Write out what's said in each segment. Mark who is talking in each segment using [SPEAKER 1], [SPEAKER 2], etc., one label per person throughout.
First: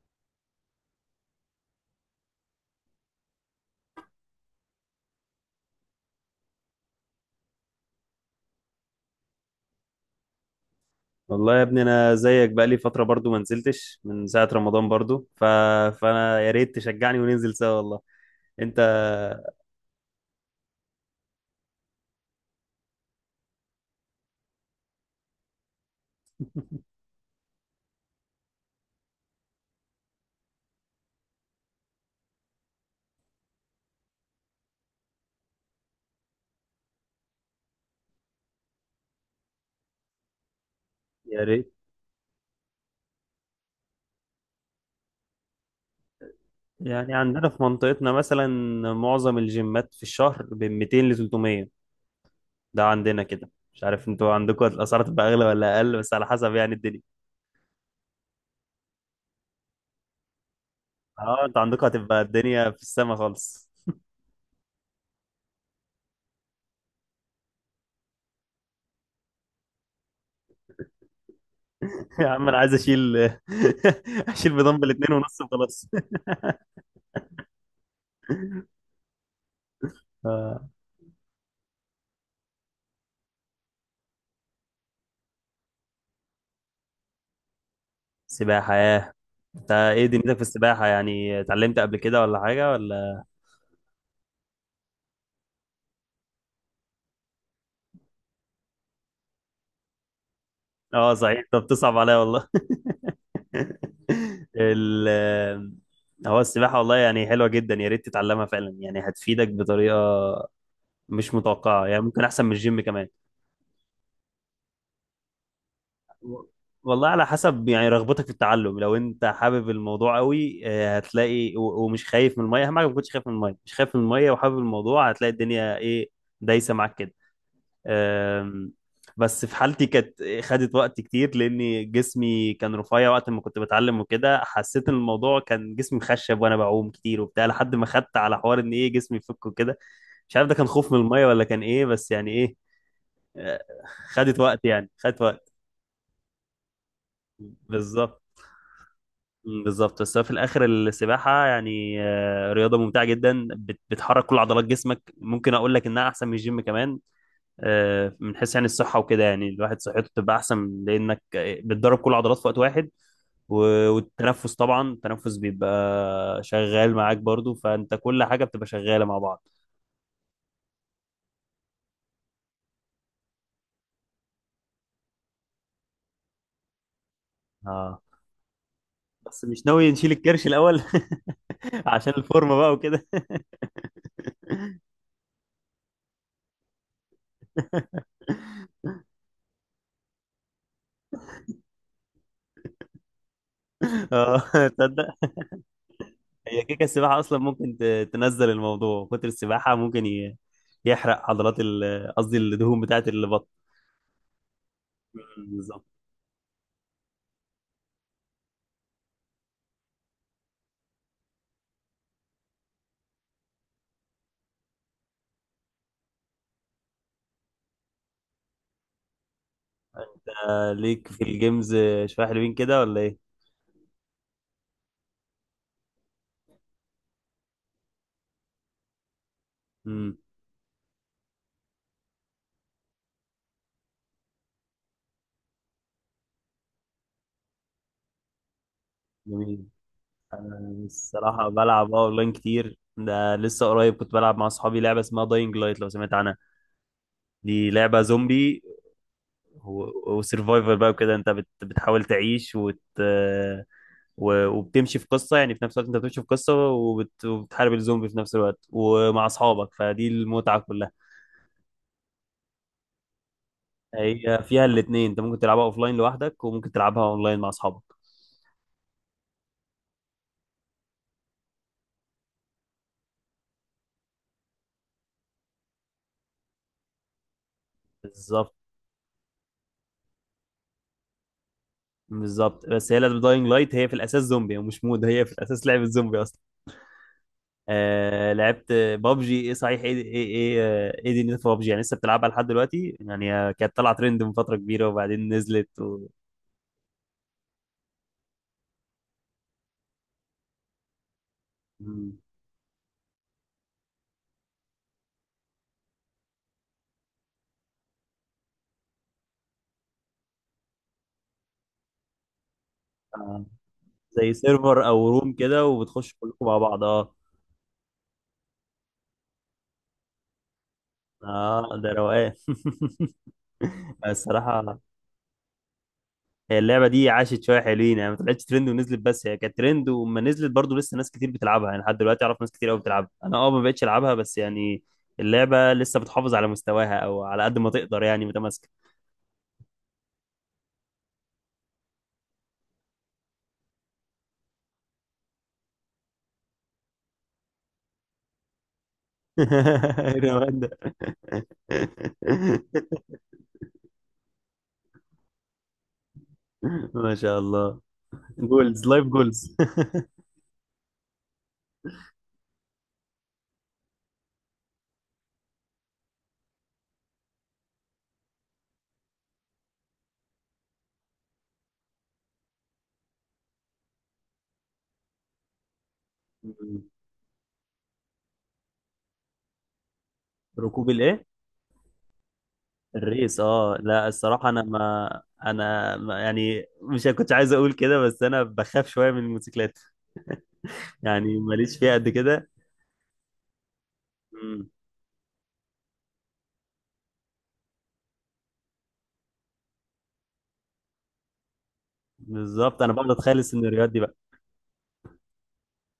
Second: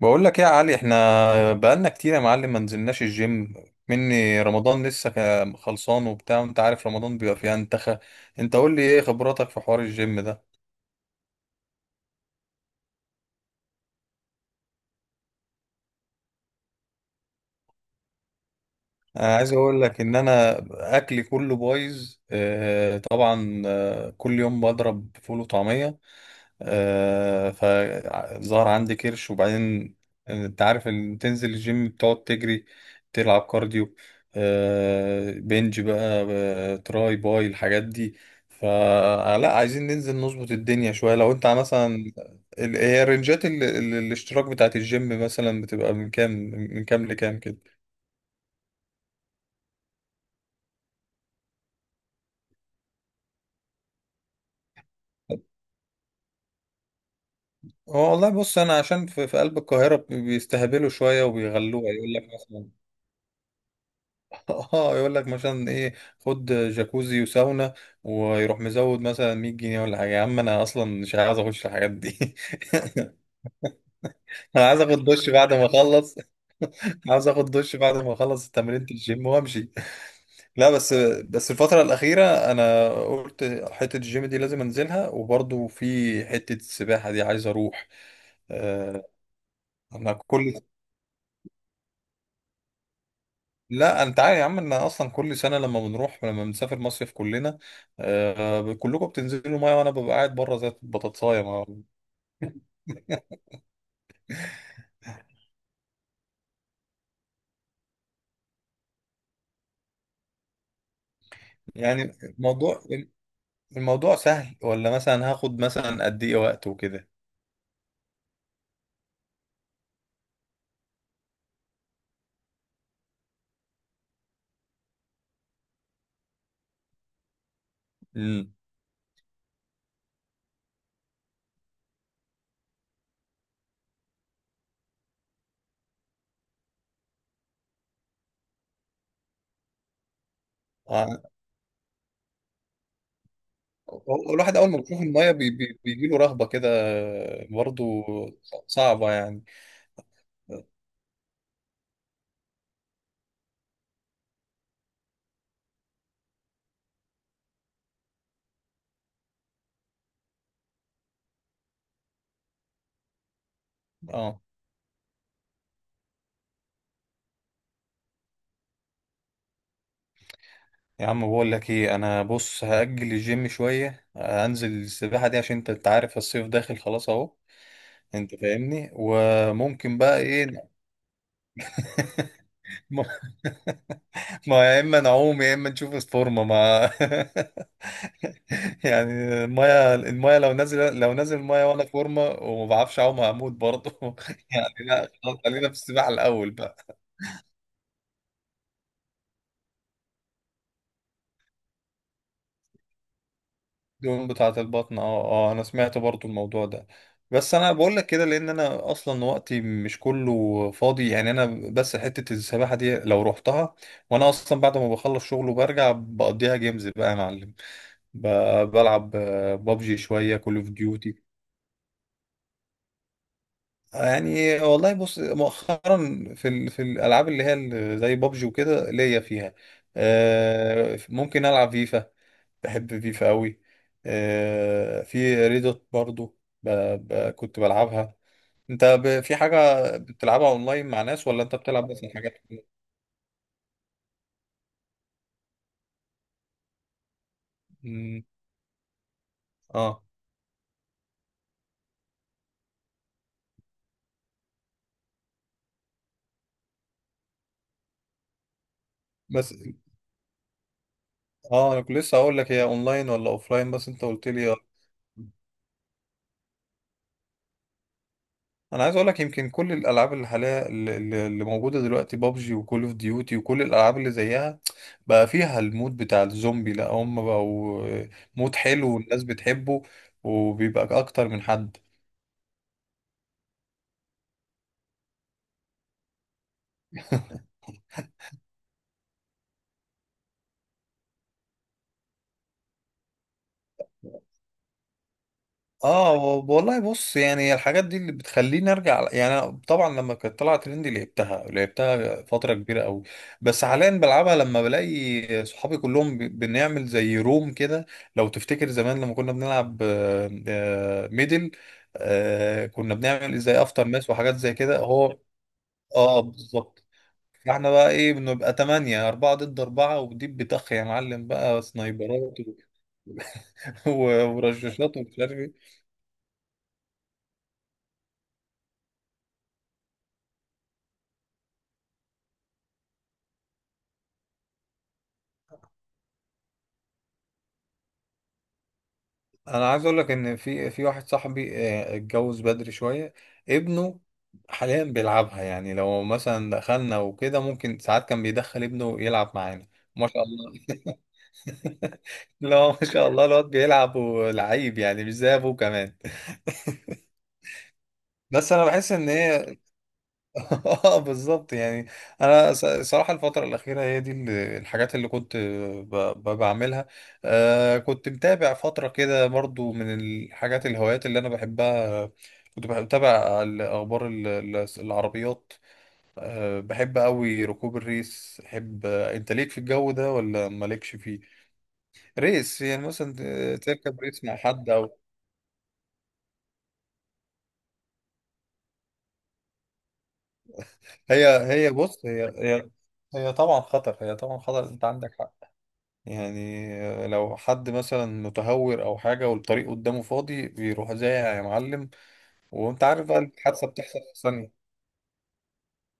[SPEAKER 1] بقول لك ايه يا علي، احنا بقالنا كتير يا معلم ما نزلناش الجيم مني رمضان لسه خلصان وبتاع. وانت عارف رمضان بيبقى فيه انتخى. انت قول لي ايه خبراتك في حوار الجيم ده؟
[SPEAKER 2] والله يا ابني انا زيك بقالي فتره برضو ما نزلتش من ساعه رمضان برضو فانا يا ريت تشجعني وننزل سوا والله. انت
[SPEAKER 1] انا عايز اقول لك ان انا اكلي كله بايظ. اه طبعا. كل يوم بضرب فول وطعمية. فظهر عندي كرش. وبعدين انت عارف ان تنزل الجيم بتقعد تجري، تلعب كارديو، بنج بقى، تراي باي الحاجات دي. فلا عايزين ننزل نظبط الدنيا شوية. لو
[SPEAKER 2] يا
[SPEAKER 1] انت
[SPEAKER 2] ريت.
[SPEAKER 1] مثلا هي رنجات الاشتراك بتاعت الجيم مثلا بتبقى من كام لكام
[SPEAKER 2] عندنا
[SPEAKER 1] كده؟
[SPEAKER 2] في منطقتنا مثلا معظم الجيمات في الشهر بين 200 ل 300. ده عندنا كده، مش عارف انتوا عندكم الاسعار تبقى اغلى ولا اقل، بس على حسب الدنيا.
[SPEAKER 1] هو والله بص، انا عشان في قلب القاهرة بيستهبلوا شوية
[SPEAKER 2] اه انتوا عندكم
[SPEAKER 1] وبيغلوها. يقول
[SPEAKER 2] هتبقى
[SPEAKER 1] لك مثلا،
[SPEAKER 2] الدنيا في السما خالص.
[SPEAKER 1] اه، يقول لك مثلا ايه؟ خد جاكوزي وساونا، ويروح مزود مثلا 100 جنيه ولا حاجه. يا عم انا اصلا مش عايز اخش الحاجات
[SPEAKER 2] يا
[SPEAKER 1] دي.
[SPEAKER 2] عم انا عايز اشيل اشيل
[SPEAKER 1] انا عايز
[SPEAKER 2] بدمبل
[SPEAKER 1] اخد
[SPEAKER 2] اتنين
[SPEAKER 1] دش
[SPEAKER 2] ونص
[SPEAKER 1] بعد ما
[SPEAKER 2] وخلاص.
[SPEAKER 1] اخلص. عاوز اخد دش بعد ما اخلص تمرينة الجيم وامشي. لا، بس الفترة الأخيرة أنا قلت حتة الجيم دي لازم أنزلها. وبرضو في حتة السباحة دي عايز أروح.
[SPEAKER 2] سباحة
[SPEAKER 1] آه،
[SPEAKER 2] ياه! انت ايه
[SPEAKER 1] أنا
[SPEAKER 2] دنيتك في
[SPEAKER 1] كل
[SPEAKER 2] السباحة؟ اتعلمت قبل كده ولا حاجة ولا؟
[SPEAKER 1] لا، انت عارف يا عم ان اصلا كل سنه لما بنسافر مصيف كلنا. آه، كلكم بتنزلوا ميه وانا ببقى قاعد بره زي
[SPEAKER 2] اه صحيح،
[SPEAKER 1] البطاطسايه
[SPEAKER 2] انت
[SPEAKER 1] ما-
[SPEAKER 2] بتصعب عليا والله. ال هو السباحة والله حلوة جدا، يا ريت تتعلمها فعلا، هتفيدك بطريقة مش متوقعة،
[SPEAKER 1] يعني
[SPEAKER 2] ممكن أحسن من الجيم
[SPEAKER 1] الموضوع،
[SPEAKER 2] كمان.
[SPEAKER 1] سهل ولا مثلا هاخد مثلا قد ايه
[SPEAKER 2] و-
[SPEAKER 1] وقت
[SPEAKER 2] والله
[SPEAKER 1] وكده؟
[SPEAKER 2] على حسب رغبتك في التعلم. لو أنت حابب الموضوع قوي هتلاقي، ومش خايف من المية. أهم حاجة ما تكونش خايف من المية. مش خايف من المية وحابب الموضوع، هتلاقي الدنيا إيه؟ دايسة معاك كده.
[SPEAKER 1] امم
[SPEAKER 2] أم، بس في حالتي كانت خدت وقت كتير، لأن جسمي كان رفيع وقت ما كنت بتعلم وكده. حسيت إن الموضوع كان جسمي مخشب وأنا بعوم كتير وبتاع، لحد ما خدت على حوار إن إيه، جسمي يفك وكده. مش عارف ده كان خوف من
[SPEAKER 1] آه،
[SPEAKER 2] المية ولا كان إيه، بس إيه. أه،
[SPEAKER 1] هو
[SPEAKER 2] خدت
[SPEAKER 1] الواحد
[SPEAKER 2] وقت
[SPEAKER 1] اول ما بيشوف
[SPEAKER 2] خدت
[SPEAKER 1] الميه بي
[SPEAKER 2] وقت.
[SPEAKER 1] بي بيجي له رهبه كده. برضو
[SPEAKER 2] بالظبط.
[SPEAKER 1] صعبه يعني.
[SPEAKER 2] مم، بالظبط. بس هو في الاخر السباحه رياضه ممتعه جدا، بتحرك كل عضلات جسمك، ممكن اقول لك انها احسن من الجيم كمان. من حيث الصحة وكده. الواحد صحته تبقى أحسن، لأنك بتدرب كل العضلات في وقت واحد،
[SPEAKER 1] اه،
[SPEAKER 2] والتنفس طبعا، التنفس بيبقى شغال معاك برضو، فأنت كل حاجة بتبقى شغالة مع بعض.
[SPEAKER 1] يا عم بقول لك ايه؟ انا بص هاجل الجيم شويه، هنزل السباحه دي، عشان أنت عارف الصيف داخل خلاص اهو.
[SPEAKER 2] اه
[SPEAKER 1] انت فاهمني،
[SPEAKER 2] بس مش ناوي
[SPEAKER 1] وممكن
[SPEAKER 2] نشيل
[SPEAKER 1] بقى ايه؟
[SPEAKER 2] الكرش الأول؟ عشان الفورمة بقى
[SPEAKER 1] ما
[SPEAKER 2] وكده.
[SPEAKER 1] ما يا اما نعوم يا اما نشوف الفورمه ما يعني المايه لو نازل المايه وانا فورمه وما بعرفش اعوم، هموت برضه.
[SPEAKER 2] اه
[SPEAKER 1] يعني لا،
[SPEAKER 2] تصدق،
[SPEAKER 1] خلاص خلينا في السباحه الاول
[SPEAKER 2] هي كيكة
[SPEAKER 1] بقى.
[SPEAKER 2] السباحة أصلا ممكن تنزل الموضوع. كتر السباحة ممكن يحرق قصدي الدهون بتاعت البطن.
[SPEAKER 1] الدهون بتاعه البطن، اه.
[SPEAKER 2] مم،
[SPEAKER 1] اه، انا
[SPEAKER 2] بالظبط.
[SPEAKER 1] سمعت برضه الموضوع ده. بس انا بقول لك كده لان انا اصلا وقتي مش كله فاضي. يعني بس حته السباحه دي لو رحتها، وانا اصلا بعد ما بخلص شغل وبرجع بقضيها جيمز بقى يا معلم. ب- بلعب بابجي شوية، كول اوف
[SPEAKER 2] ليك
[SPEAKER 1] ديوتي.
[SPEAKER 2] في الجيمز شوية حلوين كده ولا
[SPEAKER 1] يعني والله بص، مؤخرا في الالعاب اللي هي زي بابجي وكده ليا فيها.
[SPEAKER 2] إيه؟
[SPEAKER 1] ممكن العب فيفا. بحب فيفا قوي. في ريدوت برضو. ب... كنت بلعبها. انت في
[SPEAKER 2] جميل.
[SPEAKER 1] حاجة بتلعبها اونلاين مع ناس، ولا
[SPEAKER 2] الصراحة
[SPEAKER 1] انت بتلعب
[SPEAKER 2] بلعب
[SPEAKER 1] بس
[SPEAKER 2] اه اونلاين
[SPEAKER 1] حاجات؟
[SPEAKER 2] كتير. ده لسه قريب كنت بلعب مع اصحابي لعبة اسمها داينج لايت، لو سمعت عنها. دي لعبة
[SPEAKER 1] مم،
[SPEAKER 2] زومبي
[SPEAKER 1] اه،
[SPEAKER 2] وسرفايفر بقى وكده. انت بتحاول تعيش وبتمشي في قصة، في نفس الوقت انت بتمشي في قصة وبتحارب الزومبي في نفس الوقت ومع
[SPEAKER 1] بس.
[SPEAKER 2] اصحابك، فدي المتعة كلها.
[SPEAKER 1] اه، انا كنت لسه اقول لك هي اونلاين ولا اوفلاين، بس انت قلت
[SPEAKER 2] هي
[SPEAKER 1] لي.
[SPEAKER 2] فيها الاتنين، انت ممكن تلعبها اوفلاين لوحدك وممكن تلعبها اونلاين مع اصحابك.
[SPEAKER 1] انا عايز اقول لك يمكن كل الالعاب اللي حاليا، اللي موجوده دلوقتي، بابجي وكول اوف ديوتي وكل الالعاب اللي زيها بقى فيها المود بتاع الزومبي. لا، هم بقوا
[SPEAKER 2] بالظبط
[SPEAKER 1] مود حلو والناس بتحبه، وبيبقى اكتر من حد.
[SPEAKER 2] بالظبط. بس هي لعبة داينج لايت هي في الاساس زومبي ومش مود، هي في الاساس لعبة زومبي. آه لعبت بابجي. ايه صحيح ايه دي في بابجي؟ لسه بتلعبها لحد دلوقتي كانت طالعه ترند من فتره كبيره وبعدين نزلت
[SPEAKER 1] اه، والله بص، يعني الحاجات دي اللي بتخليني ارجع. يعني أنا طبعا لما كانت طلعت ترند لعبتها
[SPEAKER 2] مم.
[SPEAKER 1] لعبتها فتره كبيره قوي. بس حاليا بلعبها لما بلاقي صحابي كلهم بنعمل زي روم كده. لو تفتكر زمان لما كنا بنلعب، ميدل، كنا بنعمل
[SPEAKER 2] آه
[SPEAKER 1] زي افتر ماس
[SPEAKER 2] زي
[SPEAKER 1] وحاجات زي كده.
[SPEAKER 2] سيرفر او
[SPEAKER 1] هو،
[SPEAKER 2] روم كده، وبتخش
[SPEAKER 1] اه
[SPEAKER 2] كلكم مع بعض،
[SPEAKER 1] بالظبط.
[SPEAKER 2] اه.
[SPEAKER 1] فاحنا بقى ايه، بنبقى تمانية، أربعة ضد أربعة، وديب بتخ يا معلم بقى
[SPEAKER 2] اه ده روقان.
[SPEAKER 1] سنايبرات و-
[SPEAKER 2] الصراحه
[SPEAKER 1] ورشاشات ومش عارف إيه.
[SPEAKER 2] هي اللعبه دي عاشت شويه حلوين، ما طلعتش ترند ونزلت، بس هي كانت ترند وما نزلت، برضو لسه ناس كتير بتلعبها لحد دلوقتي. اعرف ناس كتير قوي بتلعبها. انا اه ما بقتش العبها، بس اللعبه لسه بتحافظ على مستواها، او على قد ما تقدر متماسكه.
[SPEAKER 1] انا عايز اقول لك ان في واحد صاحبي، اتجوز بدري شويه، ابنه حاليا بيلعبها. يعني لو مثلا دخلنا وكده، ممكن ساعات كان بيدخل ابنه يلعب معانا. ما شاء الله.
[SPEAKER 2] روان ده!
[SPEAKER 1] لا، ما شاء الله الواد بيلعب ولعيب يعني، مش زي ابوه كمان.
[SPEAKER 2] ما شاء الله.
[SPEAKER 1] بس انا
[SPEAKER 2] جولز
[SPEAKER 1] بحس
[SPEAKER 2] لايف
[SPEAKER 1] ان
[SPEAKER 2] جولز.
[SPEAKER 1] هي، اه بالظبط يعني. انا صراحه الفتره الاخيره هي دي الحاجات اللي كنت بعملها. كنت متابع فتره كده برضو. من الحاجات الهوايات اللي انا بحبها، كنت بتابع الاخبار العربيات. بحب قوي ركوب الريس. بحب، انت ليك في الجو ده ولا
[SPEAKER 2] ركوب
[SPEAKER 1] مالكش فيه؟
[SPEAKER 2] الايه؟
[SPEAKER 1] ريس يعني مثلا،
[SPEAKER 2] الريس اه.
[SPEAKER 1] تركب
[SPEAKER 2] لا
[SPEAKER 1] ريس مع
[SPEAKER 2] الصراحه انا
[SPEAKER 1] حد او...
[SPEAKER 2] ما انا ما يعني مش كنت عايز اقول كده، بس انا بخاف شويه من الموتوسيكلات،
[SPEAKER 1] هي هي
[SPEAKER 2] ماليش فيها
[SPEAKER 1] بص،
[SPEAKER 2] قد
[SPEAKER 1] هي
[SPEAKER 2] كده.
[SPEAKER 1] هي هي طبعا خطر.
[SPEAKER 2] مم.
[SPEAKER 1] انت عندك حق. يعني لو حد مثلا متهور او حاجه والطريق قدامه فاضي، بيروح زايع يا معلم.
[SPEAKER 2] بالظبط،
[SPEAKER 1] وانت
[SPEAKER 2] انا
[SPEAKER 1] عارف
[SPEAKER 2] بقعد
[SPEAKER 1] بقى
[SPEAKER 2] اتخيل
[SPEAKER 1] الحادثه
[SPEAKER 2] السيناريوهات
[SPEAKER 1] بتحصل
[SPEAKER 2] دي بقى.
[SPEAKER 1] في ثانيه.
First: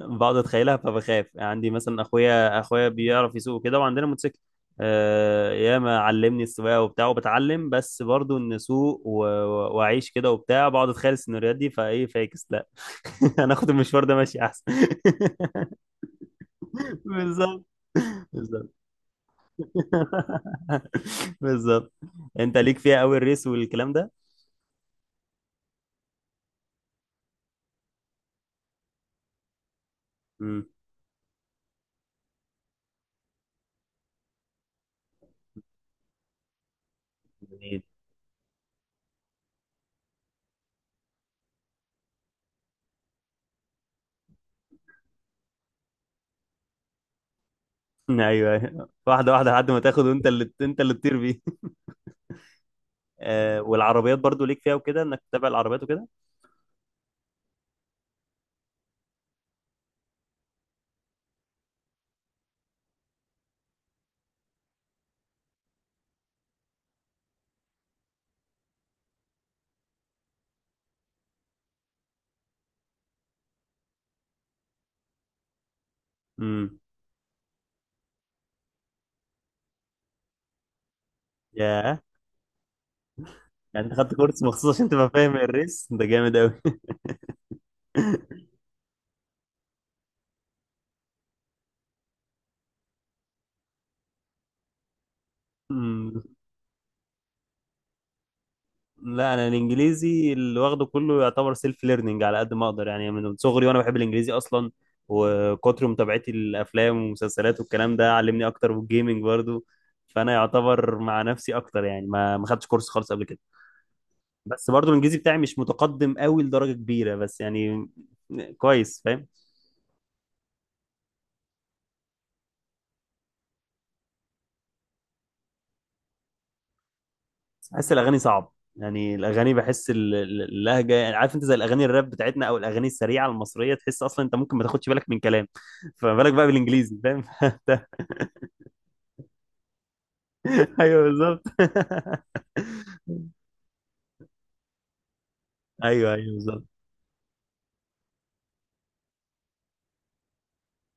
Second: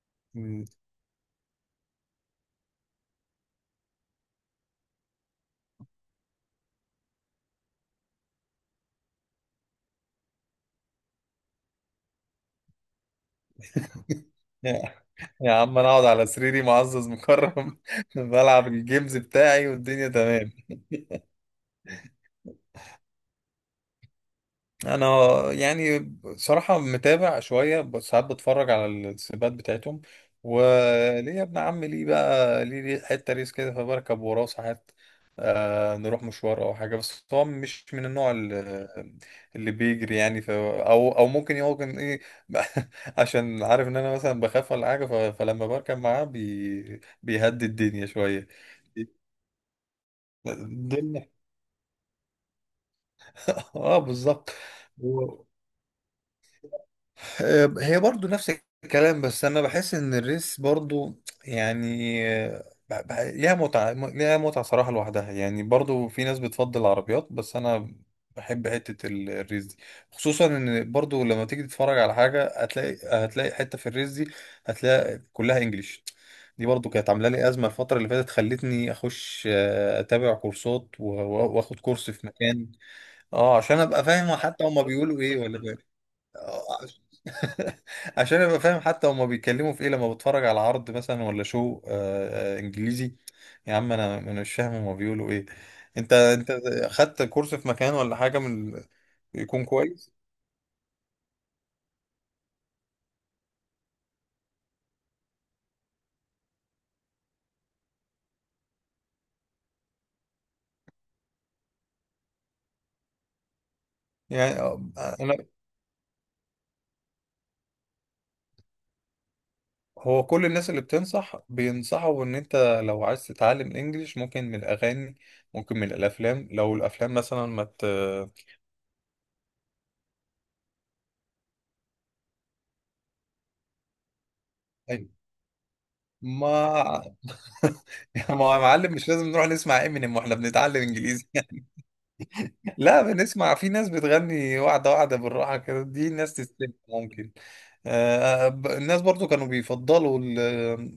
[SPEAKER 2] بقعد
[SPEAKER 1] مم.
[SPEAKER 2] اتخيلها فبخاف. عندي مثلا اخويا بيعرف يسوق كده وعندنا موتوسيكل. آه ياما علمني السواقه وبتاع وبتعلم، بس برضو ان اسوق واعيش كده وبتاع، بقعد اتخيل السيناريوهات دي، فايه فاكس، لا. انا اخد المشوار ده ماشي احسن.
[SPEAKER 1] يا يا عم، انا اقعد على سريري معزز
[SPEAKER 2] بالظبط
[SPEAKER 1] مكرم، بلعب
[SPEAKER 2] بالظبط.
[SPEAKER 1] الجيمز بتاعي والدنيا تمام.
[SPEAKER 2] بالظبط. انت ليك فيها قوي الريس والكلام ده.
[SPEAKER 1] انا يعني صراحة متابع شوية، بس ساعات بتفرج على السباقات بتاعتهم.
[SPEAKER 2] امم.
[SPEAKER 1] وليه يا ابن عم؟ ليه بقى، ليه حتة ريس كده فبركب وراه ساعات. نروح مشوار او حاجة، بس هو
[SPEAKER 2] جميل.
[SPEAKER 1] مش من النوع اللي بيجري يعني. او ممكن، يمكن ايه... عشان عارف ان انا مثلا بخاف ولا حاجة، فلما بركب معاه بيهدي الدنيا شوية.
[SPEAKER 2] ايوه أيوة. واحده واحده لحد ما تاخد، وانت اللي تطير
[SPEAKER 1] الدنيا
[SPEAKER 2] بيه. آه
[SPEAKER 1] اه
[SPEAKER 2] والعربيات برضو
[SPEAKER 1] بالظبط.
[SPEAKER 2] ليك فيها وكده، انك تتابع العربيات وكده.
[SPEAKER 1] هي برضو نفس الكلام، بس انا بحس ان الريس برضو يعني ليها متعة ليها متعة صراحة لوحدها. يعني برضو في ناس بتفضل العربيات، بس انا بحب حتة الريس دي. خصوصا ان برضو لما تيجي تتفرج على حاجة، هتلاقي حتة في الريس دي، هتلاقي كلها انجليش. دي
[SPEAKER 2] امم.
[SPEAKER 1] برضو كانت عاملة لي أزمة الفترة اللي فاتت، خلتني أخش أتابع كورسات وآخد
[SPEAKER 2] ياه!
[SPEAKER 1] كورس في مكان. اه، عشان
[SPEAKER 2] انت
[SPEAKER 1] أبقى
[SPEAKER 2] خدت
[SPEAKER 1] فاهم
[SPEAKER 2] كورس
[SPEAKER 1] حتى
[SPEAKER 2] مخصوص
[SPEAKER 1] هما
[SPEAKER 2] عشان تبقى
[SPEAKER 1] بيقولوا
[SPEAKER 2] فاهم
[SPEAKER 1] إيه، ولا فاهم.
[SPEAKER 2] الريس؟ ده جامد قوي.
[SPEAKER 1] آه، عشان ابقى فاهم حتى هما بيتكلموا في ايه، لما بتفرج على عرض مثلا ولا شو انجليزي. يا عم، انا مش فاهم هما بيقولوا ايه. انت
[SPEAKER 2] مم.
[SPEAKER 1] انت خدت كورس في مكان ولا حاجه من؟
[SPEAKER 2] لا انا
[SPEAKER 1] يكون كويس
[SPEAKER 2] الانجليزي اللي واخده كله يعتبر سيلف ليرنينج، على قد ما اقدر. من صغري وانا بحب الانجليزي اصلا، وكتر متابعتي للافلام والمسلسلات والكلام ده علمني اكتر، والجيمنج برضو. فانا يعتبر مع نفسي اكتر، يعني ما ما خدتش كورس خالص قبل كده.
[SPEAKER 1] يعني.
[SPEAKER 2] بس برضو الانجليزي
[SPEAKER 1] انا
[SPEAKER 2] بتاعي مش متقدم قوي لدرجة كبيرة، بس كويس فاهم.
[SPEAKER 1] هو كل الناس اللي بتنصح بينصحوا ان انت لو عايز تتعلم انجليش، ممكن من الاغاني، ممكن من الافلام. لو الافلام مثلا ما ت...
[SPEAKER 2] بحس الاغاني صعب. الاغاني بحس اللهجه، عارف انت زي الاغاني الراب بتاعتنا او الاغاني السريعه المصريه، تحس اصلا انت ممكن ما تاخدش بالك من كلام، فما بالك بقى
[SPEAKER 1] ما
[SPEAKER 2] بالانجليزي فاهم.
[SPEAKER 1] ما يا معلم مش لازم نروح نسمع امينيم واحنا بنتعلم
[SPEAKER 2] ايوه
[SPEAKER 1] انجليزي.
[SPEAKER 2] بالظبط.
[SPEAKER 1] لا، بنسمع في ناس بتغني واحدة واحدة بالراحة كده، دي
[SPEAKER 2] ايوه ايوه
[SPEAKER 1] الناس
[SPEAKER 2] بالظبط.
[SPEAKER 1] تستمع ممكن. الناس برضو كانوا بيفضلوا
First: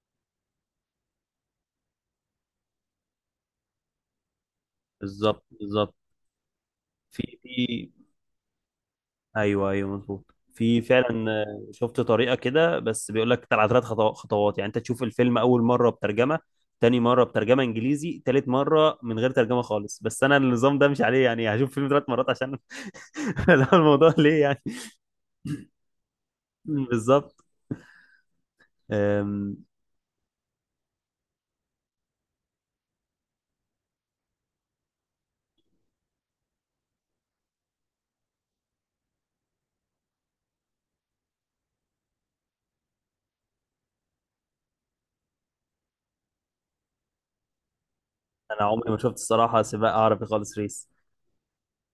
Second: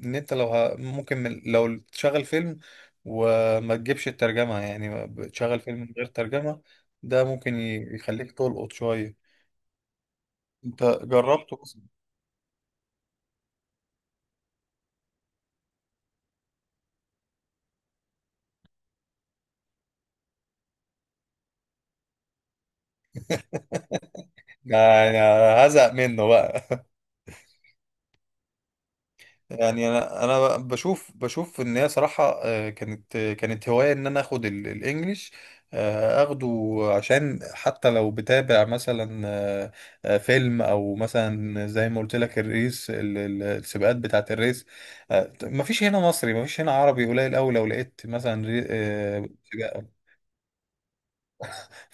[SPEAKER 1] ان انت لو ممكن لو تشغل فيلم، وما تجيبش الترجمة. يعني
[SPEAKER 2] بالظبط
[SPEAKER 1] بتشغل فيلم من
[SPEAKER 2] بالظبط.
[SPEAKER 1] غير ترجمة، ده
[SPEAKER 2] في
[SPEAKER 1] ممكن
[SPEAKER 2] في
[SPEAKER 1] يخليك تلقط شوية.
[SPEAKER 2] ايوه ايوه مظبوط، في
[SPEAKER 1] انت
[SPEAKER 2] فعلا.
[SPEAKER 1] جربته بس؟
[SPEAKER 2] شفت طريقه كده، بس بيقول لك على ثلاث خطوات. انت تشوف الفيلم اول مره بترجمه، تاني مره بترجمه انجليزي، تالت مره من غير ترجمه خالص. بس انا النظام ده مش عليه، هشوف فيلم ثلاث مرات عشان؟ لا الموضوع ليه
[SPEAKER 1] ده، أنا هزهق منه بقى.
[SPEAKER 2] بالظبط. أم،
[SPEAKER 1] يعني انا بشوف ان هي صراحه كانت هوايه ان انا اخد الانجليش. اخده عشان حتى لو بتابع مثلا فيلم، او مثلا زي ما قلت لك الريس السباقات بتاعه الريس. مفيش هنا مصري، مفيش هنا عربي قليل قوي. لو لقيت مثلا
[SPEAKER 2] انا عمري ما شفت الصراحه
[SPEAKER 1] سباق.
[SPEAKER 2] سباق عربي خالص، ريس.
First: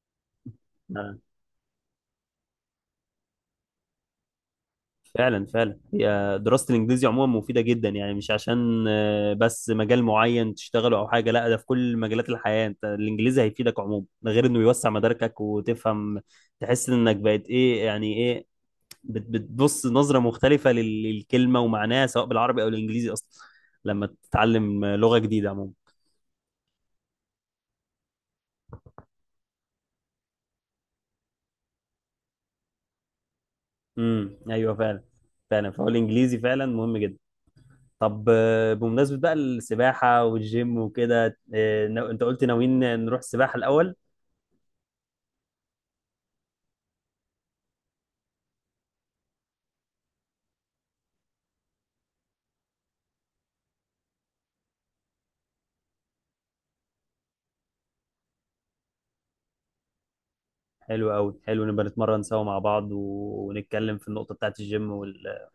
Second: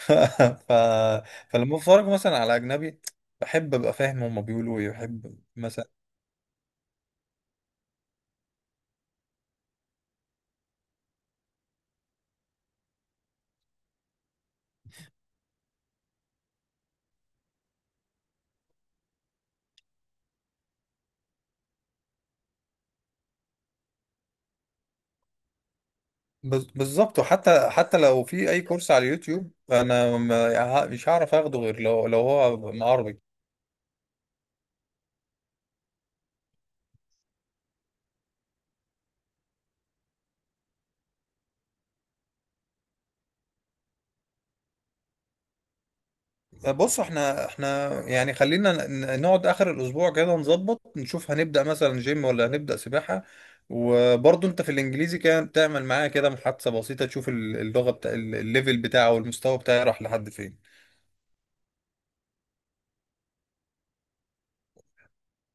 [SPEAKER 1] ف
[SPEAKER 2] أنا-
[SPEAKER 1] فلما بتفرج مثلا على اجنبي، بحب ابقى فاهم هما بيقولوا ايه. بحب
[SPEAKER 2] فعلا فعلا.
[SPEAKER 1] مثلا...
[SPEAKER 2] هي دراسه الانجليزي عموما مفيده جدا، مش عشان بس مجال معين تشتغله او حاجه، لا ده في كل مجالات الحياه انت الانجليزي هيفيدك عموما. ده غير انه يوسع مداركك وتفهم، تحس انك بقت ايه بتبص نظره مختلفه للكلمه ومعناها، سواء بالعربي او الانجليزي اصلا، لما تتعلم لغه جديده عموما.
[SPEAKER 1] بالظبط، وحتى لو في اي كورس على اليوتيوب، انا مش هعرف اخده غير لو هو عربي.
[SPEAKER 2] ايوه فعلا. فعلا، فهو الانجليزي فعلا مهم جدا. طب بمناسبة بقى السباحة والجيم وكده، انت قلت ناويين نروح السباحة الأول.
[SPEAKER 1] بص، احنا يعني خلينا نقعد اخر الاسبوع كده، نظبط نشوف هنبدا مثلا جيم ولا هنبدا سباحه. وبرضه انت في الانجليزي، كان تعمل معايا كده محادثه بسيطه تشوف اللغه بتاع الليفل بتاعه والمستوى بتاعه راح لحد فين.
[SPEAKER 2] حلو قوي. حلو، نبقى نتمرن سوا مع بعض، ونتكلم في النقطة بتاعت الجيم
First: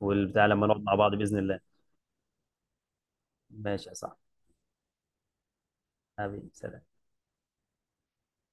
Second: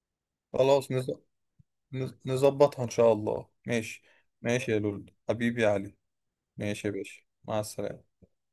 [SPEAKER 2] والبتاع لما نقعد
[SPEAKER 1] خلاص،
[SPEAKER 2] مع بعض بإذن الله.
[SPEAKER 1] نظبطها ان شاء الله.
[SPEAKER 2] ماشي يا
[SPEAKER 1] ماشي.
[SPEAKER 2] صاحبي.
[SPEAKER 1] ماشي يا لول، حبيبي يا علي.
[SPEAKER 2] حبيبي سلام.
[SPEAKER 1] ماشي يا باشا، مع السلامه.